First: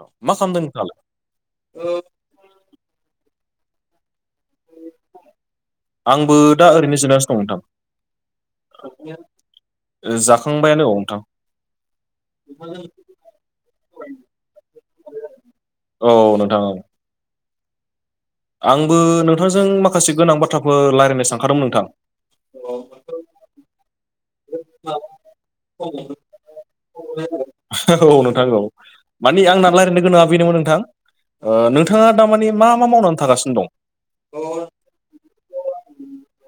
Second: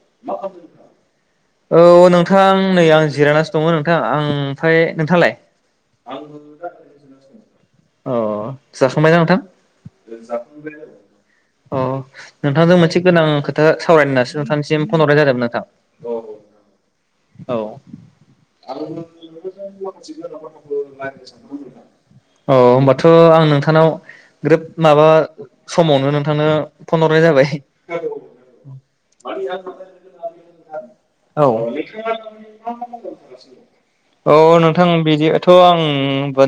औ मा खालामदों नोंथाङालाय? औ नोंथां आं नै आं जिरायानास दङ नोंथां आं मफ्राय नोंथालाय आंबो दा ओरैनो जिरायनासो दं नोंथां अ जाखांबाय नोंथां ओ जाखांबायानो औ नोंथां नोंथांजों अ मोनसे गोनां खोथा सावरायनो नासो नोंथां। देन फन हरनाय जादोंमोन औ नोंथां औ आंबो नोंथांजों माखासे गोनां नोंथां बाथ्राफोर रायज्लायनो सानखादोंमोन नोंथां औ औ होनबाथ' आं नोंथांनाव ग्रोब माबा समावनो नोंथांनो फन हरनाय जाबाय। औ नोंथां औ औ मानि आंना रायज्लायनो गोनाङा बेनोमोन नोंथां ओ नोंथाङा दामानि मा मा मावनानै थागासिनो दं? औ नोंथां बिदिथ' आं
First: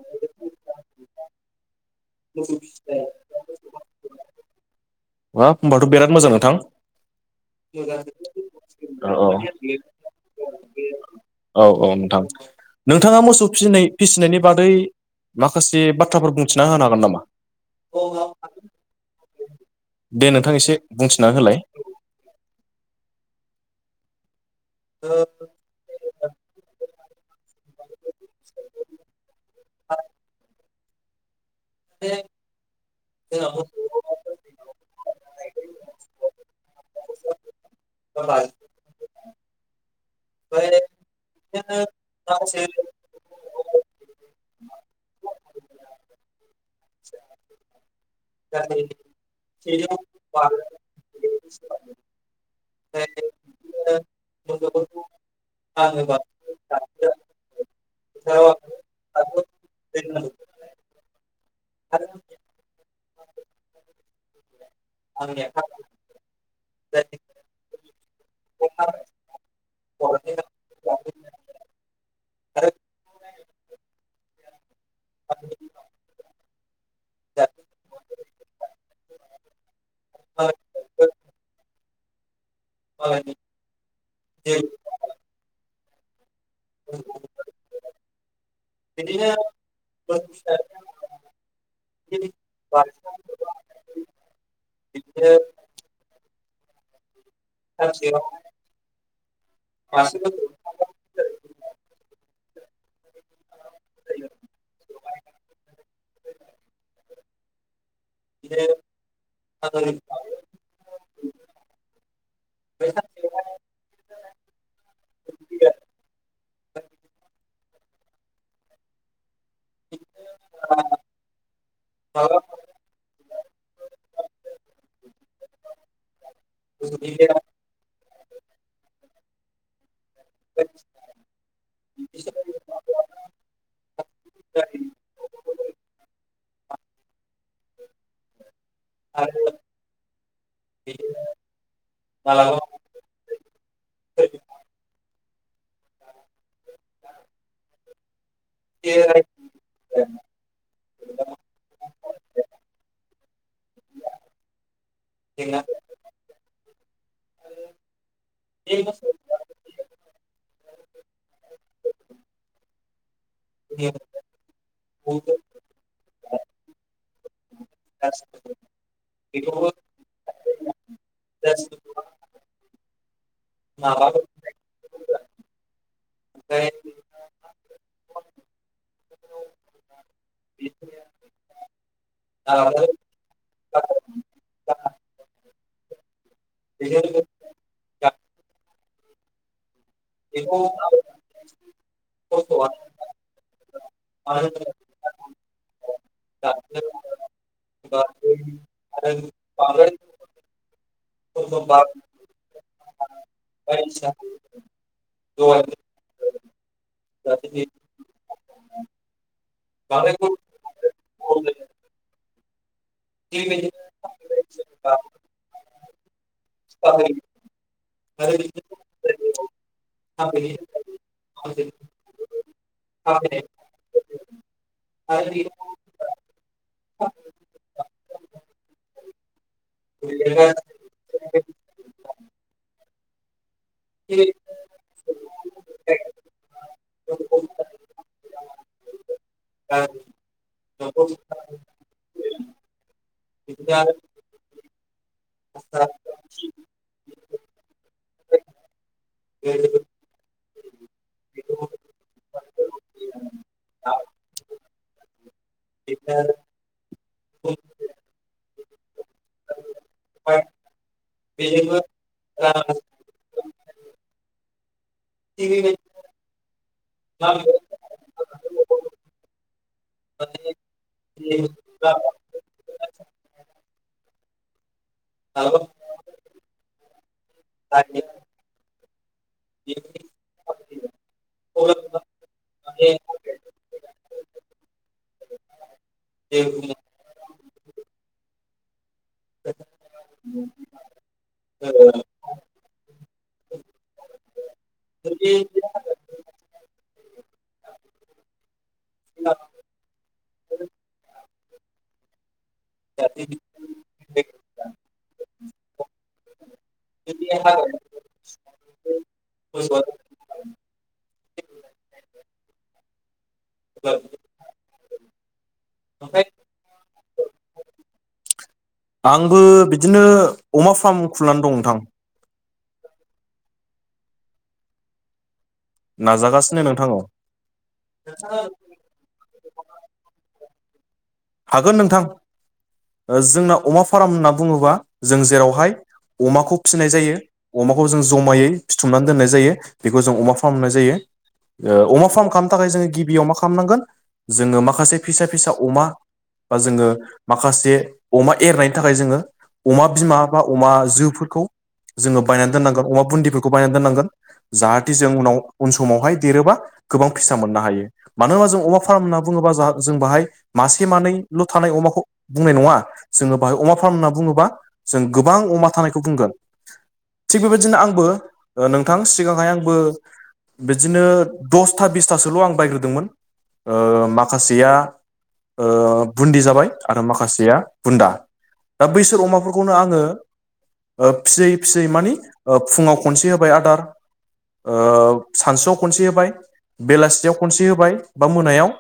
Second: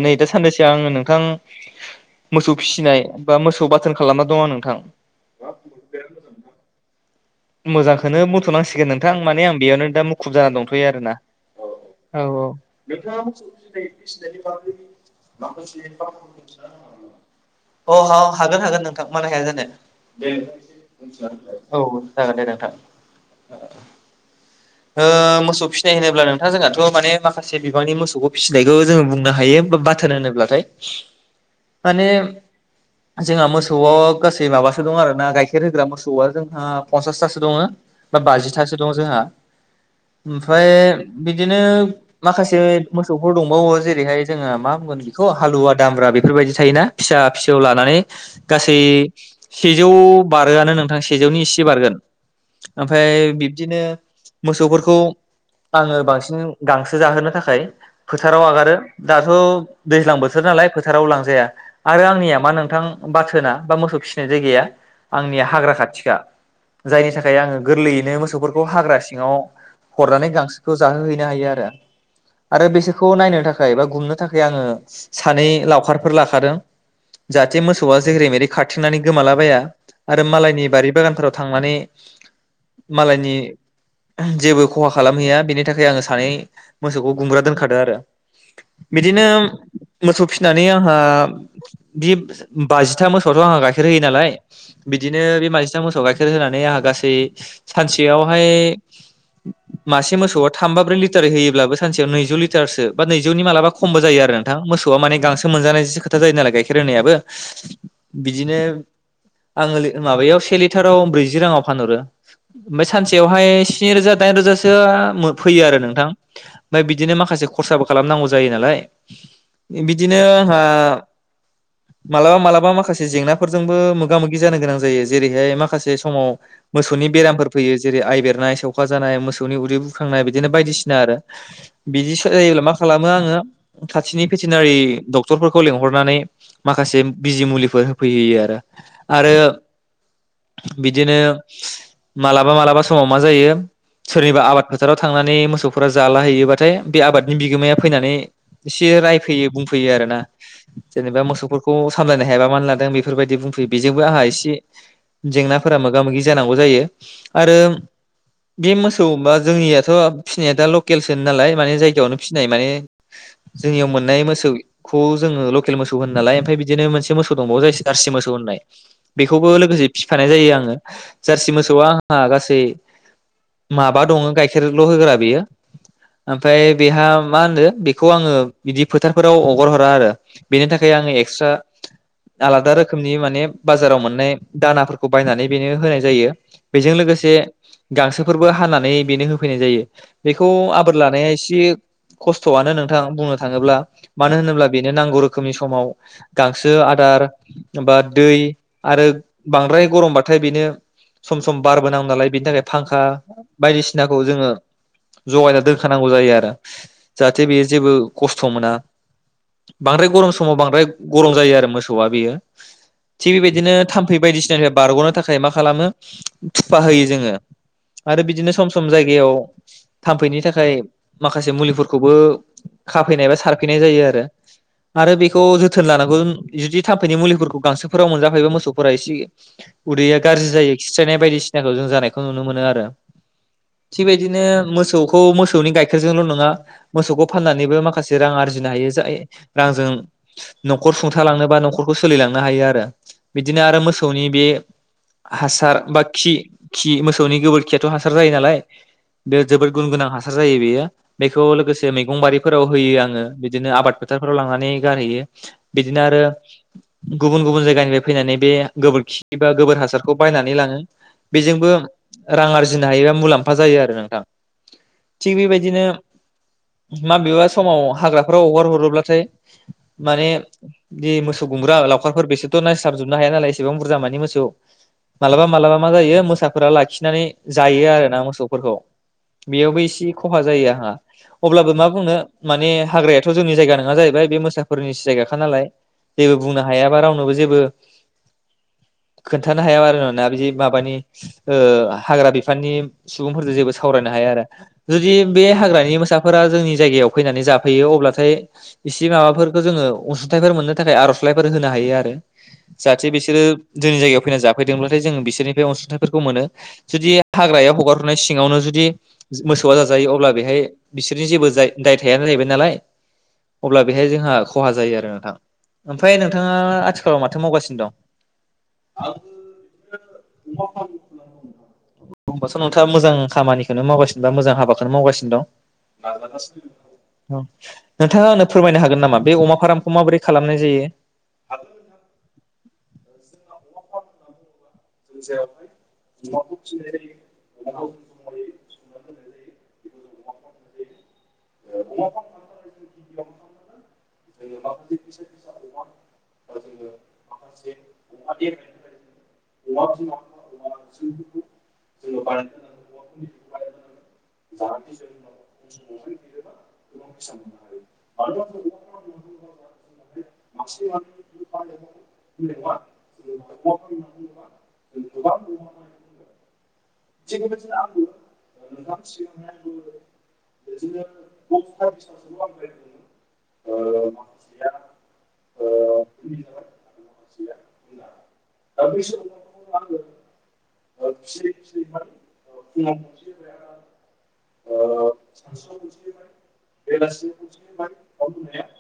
नै दा सानैसो आङो नोंथां मोसौ फिसिनाय बा मोसौ बाथोन खालामना दङ आं नोंथां हा होनोमबाथ' बिराद मोजां नोंथां मोजांखौनो मथ'नांसिगोन औ नोंथां औ माने आं बेयावनो दा मुखुब जाना दंथ'यो आरोना औ औ नोंथां नोंथाङा मोसौ फिनाय फिसिनायनि बादै माखासे बाथ्राफोर बुंथिना होनो हागोन नामा? औाङ अ हागोन हागोन नोंथां मानो हाया जानो। दे नोंथां एसे बुंथिना होलाय औ जागोन दे नोंथां अ मोसौ फिथ होनोब्ला नोंथां जोंहाथ' माने माखासे बिबांनि मोसौखौ फिसिनायखौ जोङो बुंनो हायो बा बाथोन होनोब्लाथाय माने जोंहा मोसौआव गासै माबासो दं आरो ना गाइखेर खेर होग्रा मोसौआ जोंहा पन्सासथासो दङो बा बाजिथासो दं जोंहा ओमफ्राय बिदिनो माखासे मोसौ बो दंबावो जेरैहाय जोङो मा बुंगोन बेखौ हालुवा दामब्रा बेफोरबायदि थायोना फिसा फिसौ लानानै। गासै सेजौ बारोआनो नोंथांसि सेजौनि इसे खिथि बारगोन ओमफ्राय बिब्दिनो मोसौफोरखौ आङो बांसिन गांसो जाहोनो थाखाय फोथाराव आगारो दाथ' दैज्लां बोथोर नालाय फोथाराव लांजाया आरो आंनिया मा नोंथां बाथोना बा मोसौ फिसिनाय जायगाया आंनिया हाग्रा खाथिखा। जायनि थाखाय आङो गोरलैयैनो मोसौफोरखौ हाग्रा सिङाव हरनानै गांसोखौ जाहोहैनो हायो आरो आरो बिसोरखौ नायनो थाखाय बा गुमनो थाखाय आङो सानै लावखारफोर लाखादों। जाहाथे मोसौआ जेरे मेरै खाथिंनानै गोमालाबाया आरो मालायनि बारि बागानफोराव थांनानै मालायनि जेबो खहा खालामहैया बेनि थाखाय आङो सानै मोसौखौ गुमबग्रा दोनखादो आरो बिदिनो मोसौ फिसिनानै आंहा बे बाजिथा मोसौथ' आंहा गाइखेर होयो नालाय बिदिनो बे बाजिथा मोसौआव गाइखेर होनानै आंहा गासै सानसेयावहाय मासे मोसौआ थाम बा ब्रै लिटारै होयोब्लाबो सानसेयाव नैजौ लि तार सो बा नैजौनि मालाबासो खमबो जायो नोंथां मोसौआ माने गांसो मोनजानायसो जायो नालाय गाइखेर होनायाबो। बिदिनो आङो माबायाव से लिथार ब्रैजि रांआव फानहरो ओमफ्राय सानसेयावहाय स्नि रोजा दाइन रोजासो फैयो आरो नोंथां ओमफ्राय बिदिनो माखासे खरसाबो खालामनांगौ जायो नालाय। बिदिनो आंहा मालाबा मालाबा माखासे जेंनाफोरजोंबो मोगा मोगि जानो गोनां जायो जेरै [unintelligible] माखासे समाव मोसौनि बेरामफोर फैयो जेरै आइबेर देरनाय सौखा जानाय मोसौनि उदै फोखांनाय बिदिनो बायदिसिना आरो बिदि जायोब्ला मा खालामो आङो खाथिनि भेटेनारि डक्टरफोरखौ लेंंहरनानै माखासिम। बिजि मुलिफोर होफैहैयो आरो आरो बिदिनो मालाबा मालाबा समाव मा जायो सोरनिबा आबाद फोथाराव थांनानै मोसौफोरा जाला हैैयोबाथाय बे आबादनि बिगोमाया फैनानै एसे रायफैयो बुंफैयो आरो ना जेनेबा मोसौफोरखौ सामलायनो हायाबा मा लादों बेफोरबायदि बुंफैयो बेजोंबो आंहा इसे जेंनाफोरा मोगा मोगि जानांगौ जायो आरो बे मोसौ बा जोंनियाथ फिसिनाया दा लकेलसोन नालाय माने जायगायावनो फिसिनाय माने [unintelligible] जोंनियाव मोननाय मोसौखौ जोंङो लकेल मोसौ होनो नालाय ओमफाय बिदिनो मोनसे मोसौ दंबावो जारसि मोसौ होनाय बेखौबो लोगोसे फिफानाय जायो आंङो जारसि मोसौआ आंहा गासै माबा दङ गाइखेरल होग्रा बेयो ओमफाय बेहा मा होनो बेखौ आंङो बिदि फोथारफोराव अगार हरा आरो बेनि थाखाय आंङो एक्सट्रा आलादा रोखोमनि माने बाजाराव मोननाय दानाफोरखौ बायनानै बेनो होनाय जायो। बेजों लोगोसे गांसोफोरबो हानानै बेनो होफैनाय जायो। बेखौ आबोर लानाया एसे खस्थआनो नोंथां बुंनो थाङोब्ला मानो होनोब्ला बेनो नांगौ रोखोमनि समाव गांसो आदार बा दै आरो बांद्राय गरमबाथाय बेनो [inaudible] सम सम बारबोनांगौ नालाय बिनि थाखाय फांखा बायदिसिनाखौ जोंङो जगायना दोनखानांगौ जायो आरो जाहाथे बेयो जेबो खस्थ मोना बांद्राय गरम समाव बांद्राय गरम जायो आरो मोसौआ बेयो थिग बेबायदिनो थाम बायदिसिनानिफ्राय बारगनो थाखाय मा खालामो खामो। थुफा होयो जोंङो आरो बिदिनो सम सम जायगायाव थाम्फैनि थाखाय माखासे मुलिफोरखौबो खाफैनाय एबा सारफैनाय जायो आरो आरो बेखौ जोथोन लानांगौ जुदि थाम्फैनि मुलिफोरखौ गांसोफोराव मोनजाफैबा मोसौ एसे उदैया गाज्रि जायो खिस्रायनाय बायदिसिनाखौ जों जानायखौ नुनो मोनो आरो थिगबायदिनो मोसौखौ मोसौनि गाइखेरजोंल नङा मोसौखौ फाननानैबो माखासे रां आरजिनो हायो जाय रांजों नखर सुंथाालांनोबा नखरखौ सोलिलांनो हायो आरो बिदिनो आरो मोसौनि बे हासार बा खि खि मोसौनि गोबोरखियाथ हासार जायो नालाय बे जोबोद गुन गोनां हासार जायो बेयो बेखौ लोगोसे मैगं बारिफोराव होयो आंङो बिदिनो आबाद फोथारफोराव लांनानै गारहैयो बिदिनो आरो गुबुन गुबुन जायगानिफ्राय फैनानै बे गोबोरखि बा गोबोर हासारखौ बायनानै लाङो बेजोंबो रां आरजिनो हायोबा मुलाम फा जायो आरो नोंथां। थिग बेबायदिनो माबेबा समाव हाग्राफोराव हगार हरोब्लाथाय माने जि मोसौ गुमब्रा लावखारफोर बेसोरथ नाय थाबजोबनो हाया नालाय एसेबां बुरजा माने मो [unintelligible] मालाबा मालाबा मा जायो मोसाफोरा लाखिनानै जायो आरोना मोसौफोरखौ बेयावबो इसे खहा जायो आहा अब्लाबो मा बुंनो माने हाग्रायाथ' जोंनि जायगा नोङा जाहैबाय बे मोसाफोरनिसो जायगाखा नालाय जेबो बुंनो हायाबा रावनोबो जेबो खोन्थानो हाया आरो ना बिदि माबानि ओ हाग्रा बिफाननि सुबुंफोरजो जेबो सावरायनो हाया आरो जुदि बे हाग्रानि मोसाफोरा जोंनि जायगायाव फैनानै जाफैयो अब्लाथाय इसे माबाफोरखो जोङो असुंथाइफोर मोननो थाखाय आर'जलाइफोर होनो हायो आरो। [inaudible] जाहाथे बिसोरो जोंनि जायगायाव फैना जाफैदोंब्ला थाय जों बिसोरनिफ्राय अनसुंथाइफोरखौ मोनो। जुदि हाग्रायाव हगार हरनाय सिङावनो जुदि मोसौआ जाजायो अब्ला बेहाय बिसोरनि जेबो जाय दाय थायानो जाहैबाय नालाय अब्ला बेहाय जोंहा खहा जायो आरो नोंथां ओमफ्राय नोंथाङा आथि खालाव माथो मावगासिनो दं? आंबो बिदिनो अमा फार्म खुलिनानै दं नोंथां। ओमबास' नोंथाङा मोजां खामानिखोनो मावगासिनो बा मोजां हाबाखोनो मावगासिनो दं। नाजागासिनो नोंथां औ नोंथाङा आंनो फोरमायनो हागोन नामा बे अमा फाराम खौ माबोरै खालामनाय जायो? [inaudible] ओ जोंनाव अमा फार्म होन्ना बुङोबा जों जेरावहाय अमाखौ फिसिनाय जायो अमाखौ जों जमायै फिथुमनानै दोननाय जायो। बेखौ जों अमा फार्म होननाय जायो। ओ अमा फार्म खामनो थाखाय जोङो गिबियाव मा खामनांगोन जोङो माखासे फिसा फिसा अमा बा जोङो माखासे अमा एरनायनि थाखाय जोङो अमा बिमा बा अमा जोफोरखौ जोङो बायनानै दोननांगोन अमा बुन्दिफोरखौ बायनानै दोननांगोन जाहाथे जों उनाव उन समावहाय गोबां फिसा मोननो हायो मानो होबा जों अमा फार्म होनना बुङोबा जाहा जों बाहाय मास ए मानैल' थानाय अमाखौ बुंनाय नङा जोङो बाहाय अमा फार्म होनना बुङोबा जों गोबां अमा थानायखौ बुंगोन। थिग बेबायदिनो आंबो नोंथां सिगांहाय आंबो बिदिनो दसथा बिसथासोल' आं बायग्रोदोंमोन ओ माखासेया ओ बुन्दि जाबाय आरो माखासेया बुन्दा दा बैसोर अमाफोरखौनो आङो ओ फिसियै फिसियै मानि ओ फुङाव खनसे होबाय आदार ओ सानसुआव खनसे होबाय बेलासियाव खनसे होबाय बा मोनायाव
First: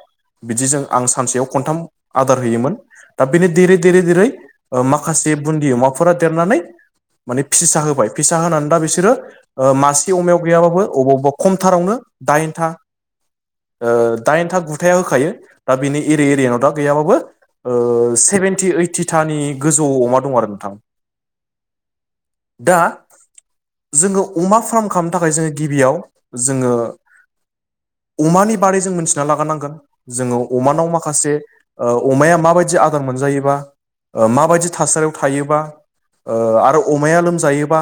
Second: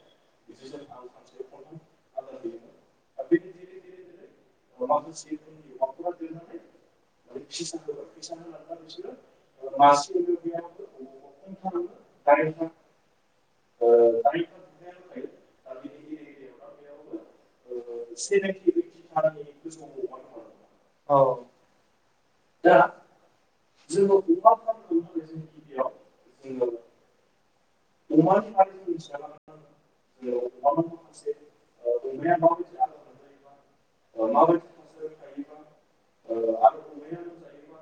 बिदि जों आं सानसेयाव खनथाम आदार होयोमोन दा बेनो देरै देरै देरै ओ माखासे बुन्दि अमाफोरा देरनानै माने फिसा होबाय फिसा होनानै दा बेसोरो ओ मासे अमायाव गैयाबाबो अबावबा खम थारावनो दाइन था ओ दाइन था गुथाया होखायो दा बेनि एरि एरियाव दा गैयाबाबो ओ सेभेनटि ओइटिथानि गोजौआव अमा दं आरो नोंथां। दा जोङो अमा फार्म खालामनो थाखाय जोङो गिबियाव जोङो अमानि बारै जों मिथिना लागोरनांगोन जोङो अमानाव मा माखासे ओ अमाया माबायदि आदार मोनजायोबा ओ माबायदि थासारियाव थायोबा ओ आरो अमाया लोमजायोबा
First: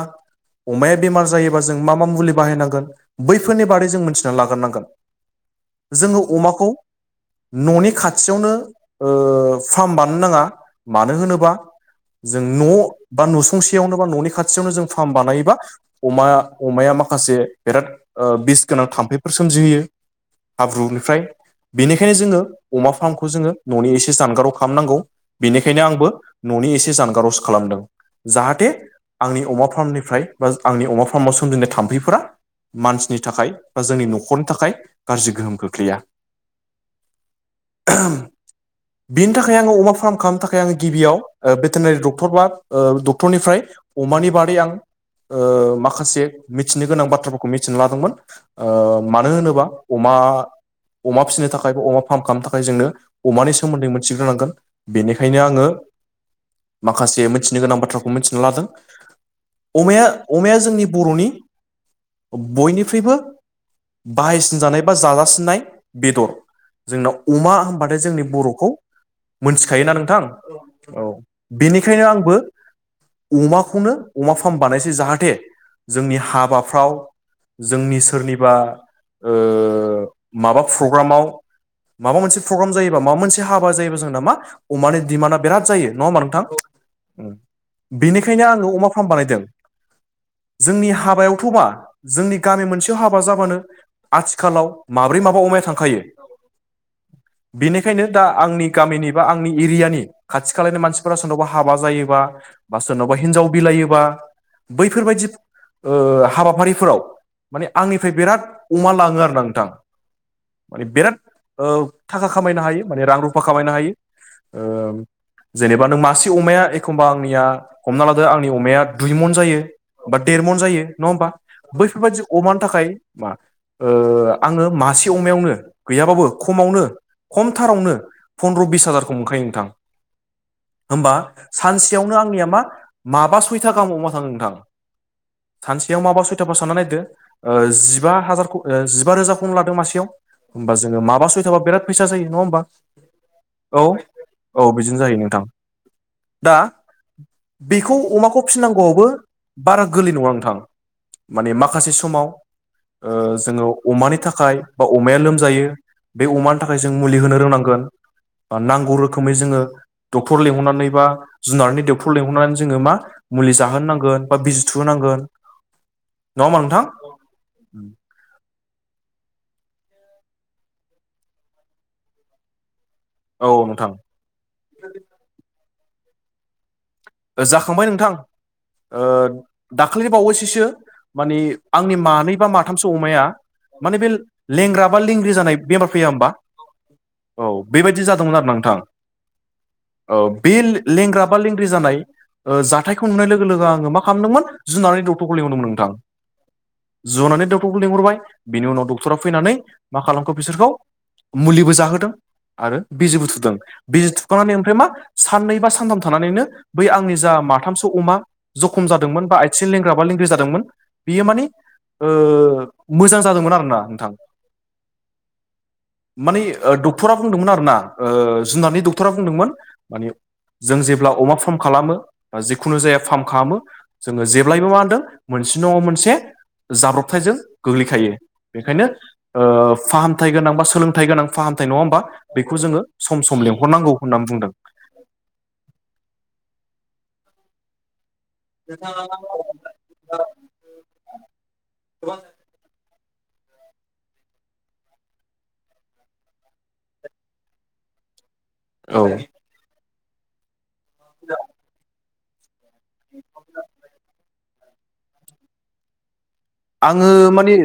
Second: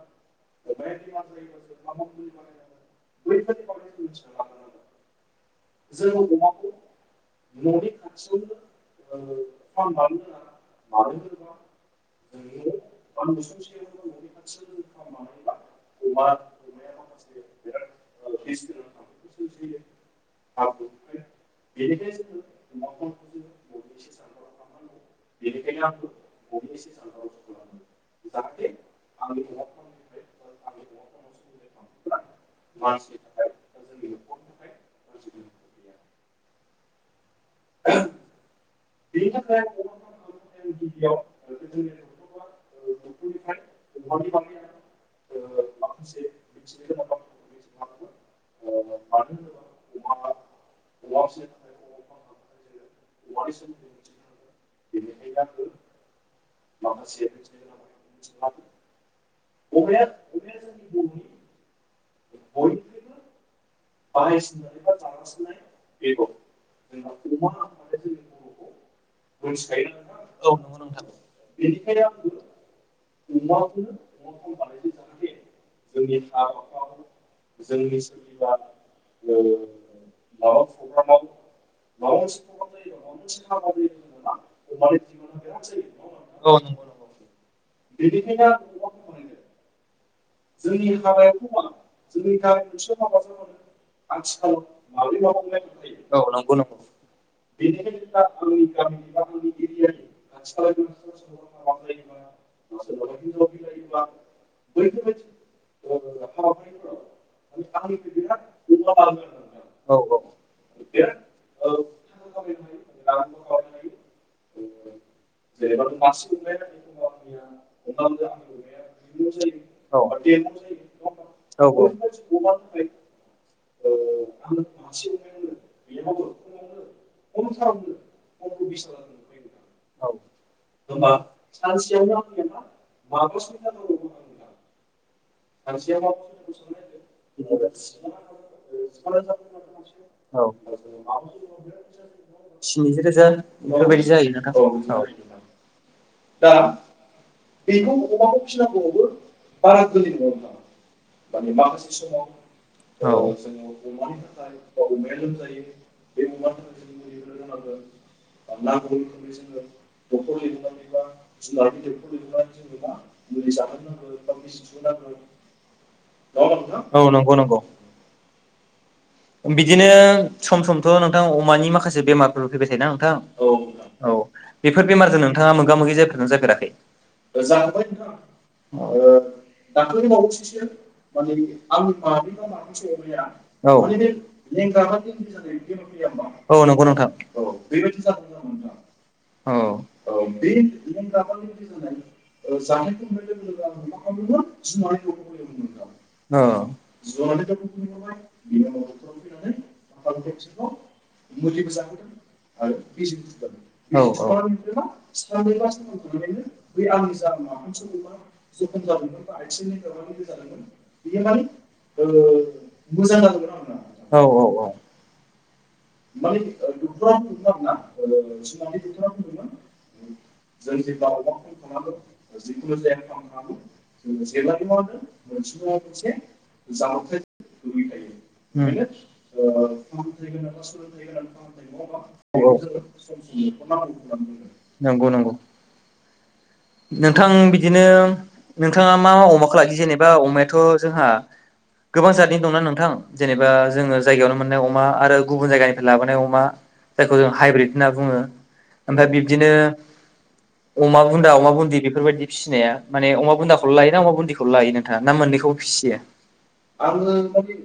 अमाया बेमार जायोबा जों मा मा मुलि बाहायनांगोन बैफोरनि बारै जों मिथिना लागोरनांगोन। जोङो अमाखौ न'नि खा खाथियावनो ओ फार्म बानायनो नाङा मानो होनोबा जों न' बा न'संसेयावनो बा न'नि खाथियावनो जों फार्म बानायोबा अमाया अमाया माखासे ओ बिराद बिस गोनां थाम्फैफोर सोमजिहोयो। हाब्रुनिफ्राय बेनिखायनो जोङो अमा फार्मखौ जोङो न'नि एसे जानगाराव खालामनांगौ बेनिखायनो आंबो न'नि एसे जानगारावसो खालामदों जाहाथे आंनि अमा फार्मनिफ्राय बा आंनि अमा फार्माव सोमजिनाय थाम्फैफोरा मानसिनि थाखाय बा जोंनि न'खरनि थाखाय गाज्रि गोहोम खोख्लैया। [inaudible] बेनि थाखाय आङो अमा फार्म खालामनो थाखाय आङो गिबियाव ओ भेटेनारि डक्टर बा ओ डक्टरनिफ्राय अमानि बारै आं ओ माखासे मिथिनो गोनां बाथ्राफोरखौ मिथिना लादोंमोन ओ मानो होनोबा अमा अमा फिसिनो थाखायबो अमा फार्म खालामनो थाखाय जोंनो अमानि सोमोन्दै मो थिग्रोनांगोन बेनिखायनो आङो माखासे मिथिनो गोनां बाथ्राखौ मिथिना लादों। अमाया अमाया जोंनि बर'नि बयनिफ्रायबो बाहायसिनजानाय बा जाजासिननाय बेदर। जोंनाव अमा होनबाथाय जोंनि बर'खौ मोनथिखायोना नोंथां औ बेनिखायनो आंबो अमाखौनो अमा फार्म बानायसै जाहाथे जोंनि हाबाफ्राव जोंनि सोरनिबा ओ माबा प्रग्रामाव माबा मोनसे प्रग्राम जायोबा माबा मोनसे हाबा जायोबा जोंना मा अमानि दिमान्डआ बिराद जायो नङा होमबा नोंथां औ उम। बेनिखायनो आंङो अमा फार्म बानायदों। जोंनि हाबायावथ'बा जोंनि गामि मोनसेयाव हाबा जाबानो आथिखालाव माब्रै माबा अमाया थांखायो बेनिखायनो दा आंनि गामिनि बा आंनि एरियानि खाथि खालानि मानसिफोरा सोरनावबा हाबा जायोबा बा सोरनावबा हिनजाव बिलायोबा बैफोरबायदि ओ हाबाफारिफोराव माने आंनिफ्राय बिराद अमा लाङो आरो ना नोंथां औ औ माने बिराद थाखा खामायनो हायो माने रां रुफा खामायनो हायोओ जेनेबा नों मासे अमाया एखमबा आंनिया औ हमना लादो आंनि अमाया दुइमन जायो बा देरमन जायो नङा होमबा बैफोरबायाददि औ औ अमानि थाखाय मा आङो मासे अमायावनो गैयाबाबो खमावनो खमथारावनो फन्द्र' बिस हाजारखौ मोनखायो नोंथां होमबा सानसेयावनो आंनिया मा माबा सयथा गाहाम अमा थाङो नोंथां सानसेयाव माबा सयथाखौ सानना नायदो जिबा हाजारखौ जिबा रोजाखौनो लादों मासेयाव औ होमबा जोङो मा औ बेराद फैसा जायो नङा होमबा स्निजि रोजा औ औ बिदिनो‌ जायो नोंथां दा बेखौ माखौ सिबिनांगौ आवबो दा गोरलै नङा नोंथां माने माखासे समाव ओ औ जोङो अमानि थाखाय बा अमाया लोमजायो बे अमानि थाखाय जों मुलि होनो रोंनांगोन नांगौ रोखोमै जोङो रोखोमनि डक्टर लिंहरनानै लेंहरनानै बा जुनारनि डक्टर लिंहरनानै जोङो मा मुलि जाहोनो नांगोन बा बिजि थुहोनांगोन नङा होमबा नोंथां औ नंगौ नंगौ बिदिनो सम समथ' नोंथां अमानि माखासे बेमारफोर फैबाय थायोना औ औ बेफोर बेमारजों नोंथाङा मोगा मोगि जाफेरदों ना जाफेराखै जाखांबाय नोंथां दाखालि बावैसोसो माने आंनि मानै बा माथामसो अमाया माने बे लेंग्रा बा लेंग्रि जानाय बेमार फैया होमबा जनानै औ बेबायदि जादोंमोन आरो नोंथां औ बे लेंग्रा बा लेंग्रि जानाय जाथायखौ नुनाय लोगो लोगो आङो मा खालामदोंमोन जुनानै डक्टरखौ लिंहरदोंमोन नोंथां जुनादनि डक्टरखौ लिंहरबाय बिनि उनाव डक्टर फैनानै मा खालामखो बिसोरखौ मुलिबो जाहोदों आरो बिजिबो थुदों बिजि थुखांनानै ओमफ्राय मा साननै बा सानथाम थानानैनो बै आंनि जा माथामसो अमा जखम जादोंमोन बा आथिं लेंग्रा बा लेंग्रि जादोंमोन बेयो मानि ओ मोजां जादोंमोन आरो ना औ औ औ माने डक्टरा बुंमोनोन आरो ना जुनारनि डक्टरा बुंदोंमोन मने जों जेब्ला अमा खालामो बा जिखुनु जाया फार्म खालामो जोङो जेब्लायबो मा होनदों मोनसे नङा मोनसे जाब्रबथायजों गोग्लैखायो बेखायनो ओ फाहामथायाइ गोनां बा सोलोंथाइ गोनां फाहामथाय नङा होमबा बेखौ जोङो सम सम लेंहरनांगौ होननानै बुंदों नंगौ नंगौ नोंथां बिदिनो नोंथाङा मा मा अमाखौ लाखि जेनेबा अमायाथ' जोंहा गोबां जतनि दंना नोंथां जेनेबा जोङो जायगायावनो मोननाय अमा आरो गुबुन जायगानिफ्राय लाबोनाय अमा जायखौ जों हाइब्रिद होनना बुङो औ ओमफ्राय बिब्दिनो अमा बुन्दा अमा बुन्दि बेफोरबायदि फिसिनाया माने अमा बुन्दाखौल लायो ना अमा बुन्दिखौ लायो नोंथाङा ना मोननैखौबो फिसियो आङो